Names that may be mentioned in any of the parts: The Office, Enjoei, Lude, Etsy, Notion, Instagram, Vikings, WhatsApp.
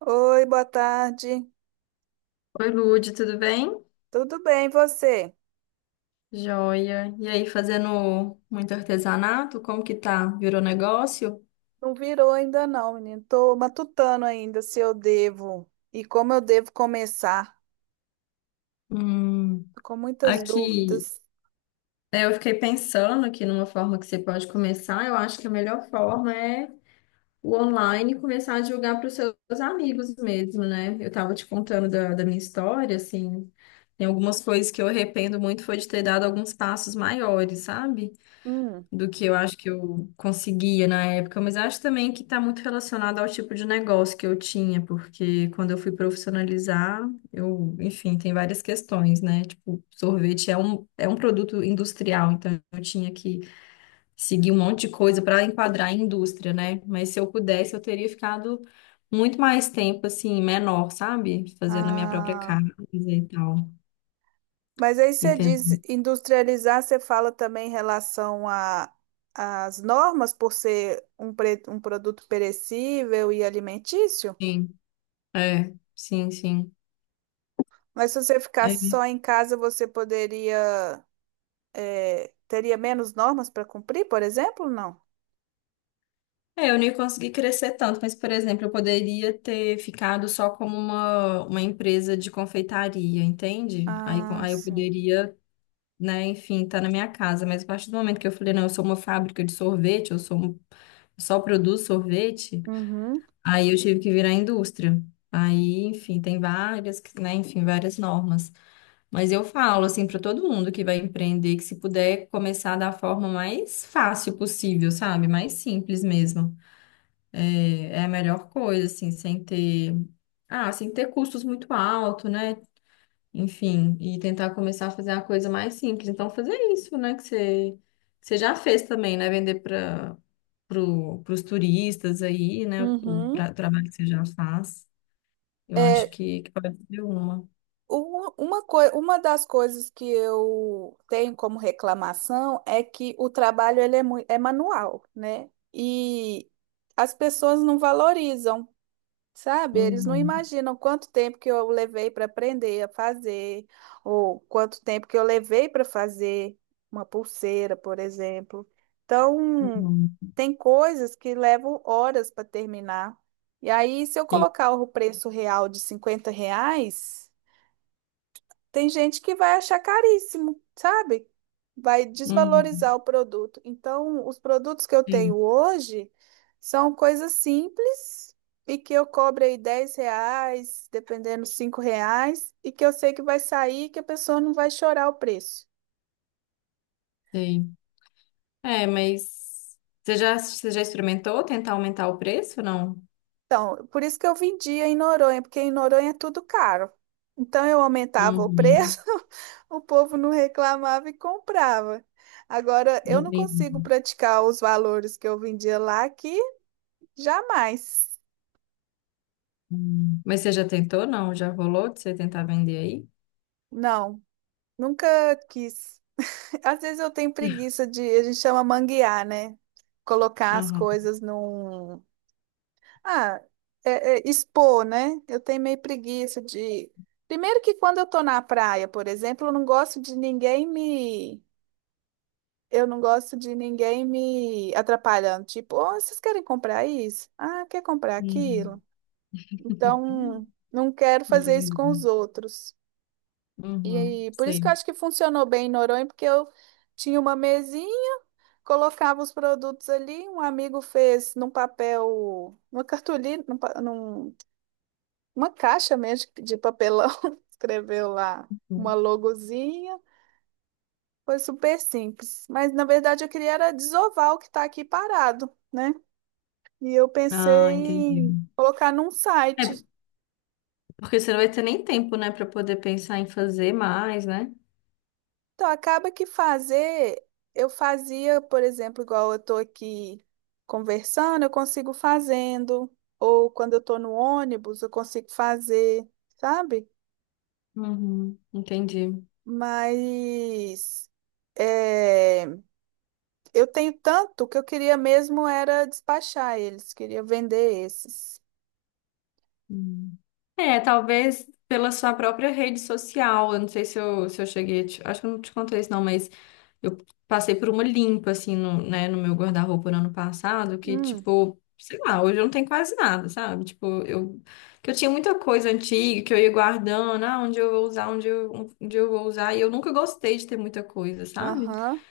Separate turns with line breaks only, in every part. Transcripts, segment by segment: Oi, boa tarde.
Oi, Lude, tudo bem?
Tudo bem, e você?
Joia. E aí, fazendo muito artesanato? Como que tá? Virou negócio?
Não virou ainda não, menino. Tô matutando ainda se eu devo e como eu devo começar.
Hum,
Tô com muitas
aqui,
dúvidas.
é, eu fiquei pensando aqui numa forma que você pode começar. Eu acho que a melhor forma é o online, começar a divulgar para os seus amigos mesmo, né? Eu tava te contando da minha história, assim, tem algumas coisas que eu arrependo muito, foi de ter dado alguns passos maiores, sabe?
Hum.
Do que eu acho que eu conseguia na época, mas acho também que está muito relacionado ao tipo de negócio que eu tinha, porque quando eu fui profissionalizar, eu, enfim, tem várias questões, né? Tipo, sorvete é um produto industrial, então eu tinha que seguir um monte de coisa para enquadrar a indústria, né? Mas se eu pudesse, eu teria ficado muito mais tempo, assim, menor, sabe? Fazendo a minha própria casa
Ah,
e tal.
mas aí
E
você diz
tentando.
industrializar, você fala também em relação a às normas por ser um produto perecível e alimentício?
Sim, é, sim, sim.
Mas se você ficasse
É.
só em casa, teria menos normas para cumprir, por exemplo? Não.
É, eu nem consegui crescer tanto, mas, por exemplo, eu poderia ter ficado só como uma empresa de confeitaria, entende? Aí, co-
Ah,
aí eu
sim.
poderia, né, enfim, estar na minha casa, mas a partir do momento que eu falei, não, eu sou uma fábrica de sorvete, eu sou um- eu só produzo sorvete,
Uhum,
aí eu tive que virar indústria. Aí, enfim, tem várias, que- né, enfim, várias normas. Mas eu falo, assim, para todo mundo que vai empreender, que se puder começar da forma mais fácil possível, sabe? Mais simples mesmo. É, é a melhor coisa, assim, sem ter, ah, sem ter custos muito alto, né? Enfim, e tentar começar a fazer uma coisa mais simples. Então, fazer isso, né? Que você já fez também, né? Vender para pro, os turistas aí, né? O,
uhum.
tra- trabalho que você já faz. Eu acho
É,
que pode ser uma.
uma das coisas que eu tenho como reclamação é que o trabalho é manual, né? E as pessoas não valorizam. Sabe, eles não
Uhum,
imaginam quanto tempo que eu levei para aprender a fazer, ou quanto tempo que eu levei para fazer uma pulseira, por exemplo. Então,
uhum.
tem coisas que levam horas para terminar. E aí, se eu
Sim,
colocar o preço real de R$ 50, tem gente que vai achar caríssimo, sabe? Vai desvalorizar
uhum,
o produto. Então, os produtos que eu tenho
sim,
hoje são coisas simples e que eu cobro aí R$ 10, dependendo, R$ 5, e que eu sei que vai sair e que a pessoa não vai chorar o preço.
sei. É, mas você já experimentou tentar aumentar o preço, não?
Então, por isso que eu vendia em Noronha, porque em Noronha é tudo caro. Então eu aumentava o
Uhum,
preço, o povo não reclamava e comprava. Agora eu não consigo
entendi.
praticar os valores que eu vendia lá aqui, jamais.
Hum. Mas você já tentou, não? Já rolou de você tentar vender aí?
Não, nunca quis. Às vezes eu tenho preguiça de, a gente chama manguear, né? Colocar as
Aham.
coisas num... Ah, é expor, né? Eu tenho meio preguiça de. Primeiro que quando eu tô na praia, por exemplo, eu não gosto de ninguém me. Eu não gosto de ninguém me atrapalhando. Tipo, oh, vocês querem comprar isso? Ah, quer comprar
Uhum.
aquilo? Então, não quero fazer isso com os
Entendi.
outros. E
Uhum.
aí, por isso que eu
Sei.
acho que funcionou bem em Noronha, porque eu tinha uma mesinha, colocava os produtos ali, um amigo fez num papel, numa cartolina, uma caixa mesmo de papelão, escreveu lá uma
Uhum.
logozinha. Foi super simples. Mas na verdade eu queria era desovar o que está aqui parado, né? E eu pensei
Ah, entendi.
em colocar num
É,
site.
porque você não vai ter nem tempo, né, para poder pensar em fazer mais, né?
Então acaba que fazer, eu fazia, por exemplo, igual eu estou aqui conversando, eu consigo fazendo. Ou quando eu estou no ônibus, eu consigo fazer, sabe?
Uhum. Entendi.
Mas... É... Eu tenho tanto que eu queria mesmo era despachar eles, queria vender esses.
Hum. É, talvez pela sua própria rede social. Eu não sei se eu cheguei a te- Acho que eu não te contei isso, não, mas eu passei por uma limpa, assim, no, né, no meu guarda-roupa no ano passado, que,
Hum,
tipo, sei lá, hoje eu não tenho quase nada, sabe? Tipo, eu, que eu tinha muita coisa antiga que eu ia guardando, ah, onde eu vou usar, onde eu vou usar, e eu nunca gostei de ter muita coisa, sabe?
aham.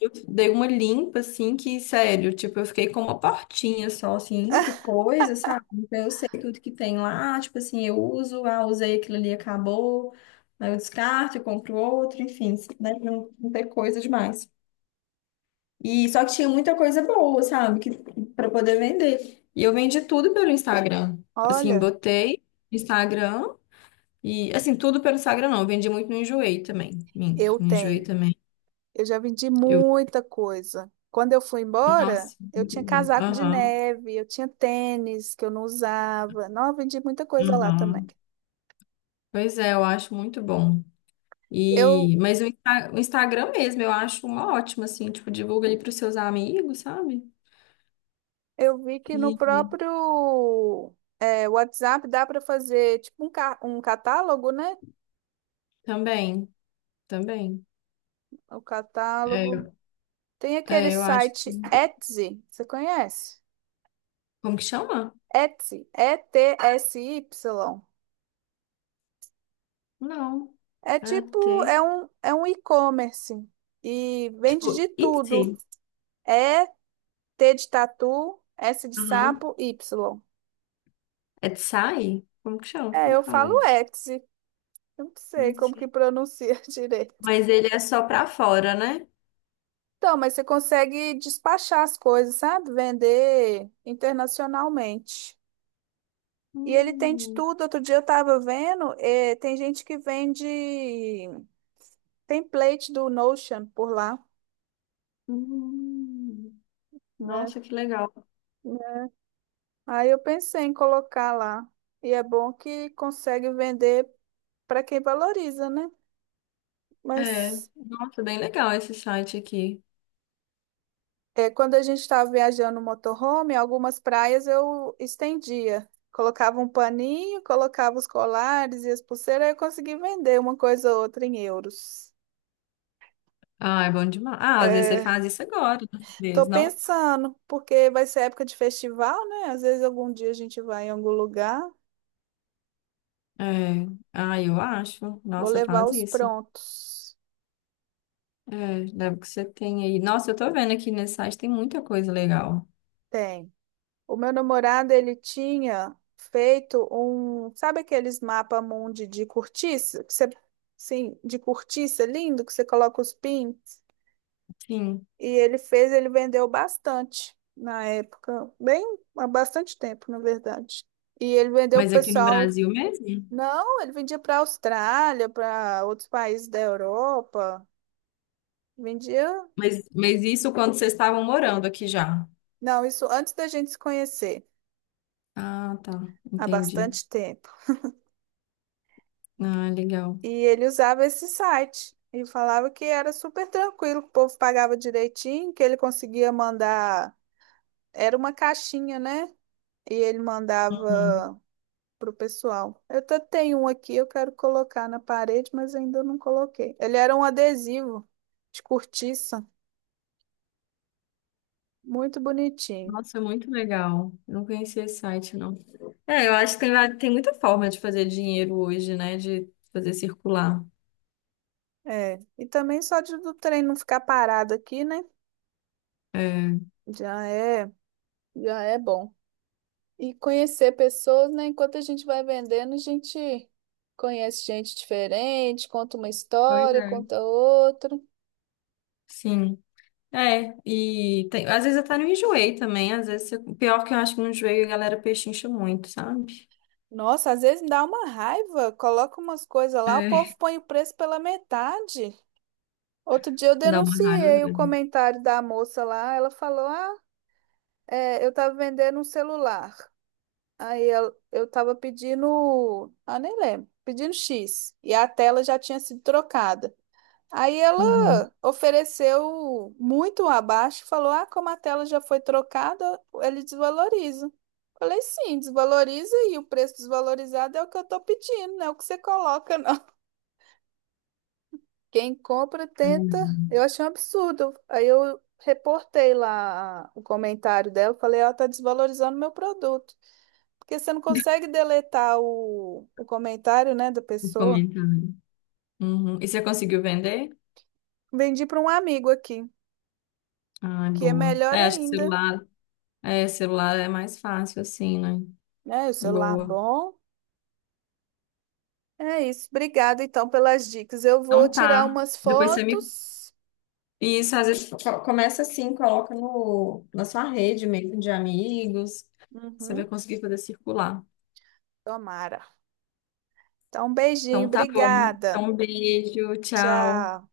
Eu dei uma limpa, assim, que, sério, tipo, eu fiquei com uma portinha só, assim, de coisa, sabe? Então eu sei tudo que tem lá, tipo assim, eu uso, ah, usei aquilo ali, acabou, aí eu descarto, eu compro outro, enfim, né? Não, não tem coisa demais. E só que tinha muita coisa boa, sabe? Que, para poder vender. E eu vendi tudo pelo Instagram. Assim,
Olha,
botei Instagram e, assim, tudo pelo Instagram não, eu vendi muito no Enjoei também. Minto,
eu
no Enjoei
tenho.
também.
Eu já vendi muita coisa. Quando eu fui embora,
Nossa,
eu
muito
tinha
bom.
casaco de
Aham.
neve, eu tinha tênis que eu não usava. Não, eu vendi muita coisa lá também.
Uhum. Pois é, eu acho muito bom.
Eu,
E, mas o, Insta- o Instagram mesmo, eu acho uma ótima, assim, tipo, divulga ali para os seus amigos, sabe?
eu vi que no
E e
próprio WhatsApp dá para fazer tipo um catálogo, né?
também, também.
O
É,
catálogo.
eu-
Tem aquele
é, eu acho que.
site Etsy, você conhece?
Como que chama?
Etsy, Etsy.
Não.
É
É
tipo,
T.
é um e-commerce e vende de
Tipo,
tudo.
Etsy.
É T de tatu, S de
Aham.
sapo, Y.
Etsy? Como que chama?
É,
Como
eu
que eu
falo
falei?
Etsy. Eu não sei como que
Etsy.
pronuncia direito.
Mas ele é só para fora, né?
Então, mas você consegue despachar as coisas, sabe? Vender internacionalmente. E ele tem de
Hum,
tudo. Outro dia eu estava vendo, tem gente que vende template do Notion por lá,
hum.
né?
Nossa, que legal.
Aí eu pensei em colocar lá. E é bom que consegue vender para quem valoriza, né?
É,
Mas
nossa, bem legal esse site aqui.
é, quando a gente estava viajando no motorhome, algumas praias eu estendia. Colocava um paninho, colocava os colares e as pulseiras, aí eu consegui vender uma coisa ou outra em euros.
Ah, é bom demais. Ah, às vezes você
É,
faz isso agora, né, às
tô
vezes, não?
pensando, porque vai ser época de festival, né? Às vezes algum dia a gente vai em algum lugar,
É. Ah, eu acho.
vou
Nossa,
levar
faz
os
isso.
prontos.
É, deve que você tem aí. Nossa, eu tô vendo aqui nesse site tem muita coisa legal.
Tem. O meu namorado, ele tinha feito um, sabe aqueles mapa mundi de cortiça, que você, sim, de cortiça lindo que você coloca os pins,
Sim.
e ele fez, ele vendeu bastante na época, bem, há bastante tempo, na verdade. E ele vendeu pro
Mas aqui no
pessoal,
Brasil mesmo?
não, ele vendia para a Austrália, para outros países da Europa, vendia,
Mas isso quando vocês estavam morando aqui já?
não, isso antes da gente se conhecer,
Ah, tá.
há
Entendi.
bastante tempo.
Ah, legal.
E ele usava esse site e falava que era super tranquilo, que o povo pagava direitinho, que ele conseguia mandar. Era uma caixinha, né? E ele mandava
Uhum.
pro pessoal. Eu até tenho um aqui, eu quero colocar na parede, mas ainda não coloquei. Ele era um adesivo de cortiça, muito bonitinho.
Nossa, muito legal. Eu não conhecia esse site, não. É, eu acho que tem, va- tem muita forma de fazer dinheiro hoje, né? De fazer circular.
É, e também só de, do trem não ficar parado aqui, né?
É.
Já é, já é bom. E conhecer pessoas, né? Enquanto a gente vai vendendo, a gente conhece gente diferente, conta uma
Pois
história,
é.
conta outra.
Sim. É, e tem- às vezes até não enjoei também, às vezes, eu- pior que eu acho que não enjoei, a galera pechincha muito, sabe?
Nossa, às vezes me dá uma raiva. Coloca umas coisas lá, o
É.
povo põe o preço pela metade. Outro dia eu
Dá uma raiva
denunciei o
mesmo.
comentário da moça lá. Ela falou: Ah, é, eu tava vendendo um celular. Eu tava pedindo. Ah, nem lembro. Pedindo X. E a tela já tinha sido trocada. Aí
Uhum.
ela ofereceu muito abaixo, e falou: Ah, como a tela já foi trocada, ele desvaloriza. Falei: Sim, desvaloriza e o preço desvalorizado é o que eu tô pedindo, não é o que você coloca, não. Quem compra tenta.
Hum.
Eu achei um absurdo. Aí eu reportei lá o comentário dela, falei: Ela tá desvalorizando meu produto. Porque você não consegue deletar o comentário, né, da
O
pessoa.
comentário. Uhum. E você conseguiu vender?
Vendi para um amigo aqui,
Ah, é
que é
boa.
melhor
É, acho que
ainda,
celular é mais fácil assim, né?
né? O celular
Boa.
bom. É isso. Obrigada, então, pelas dicas. Eu vou
Então
tirar
tá.
umas
Depois você me.
fotos.
Isso, às vezes co- começa assim, coloca no, na sua rede mesmo de amigos. Você vai
Uhum.
conseguir fazer circular.
Tomara. Então, um beijinho.
Então tá bom. Então,
Obrigada.
um beijo, tchau.
Tchau.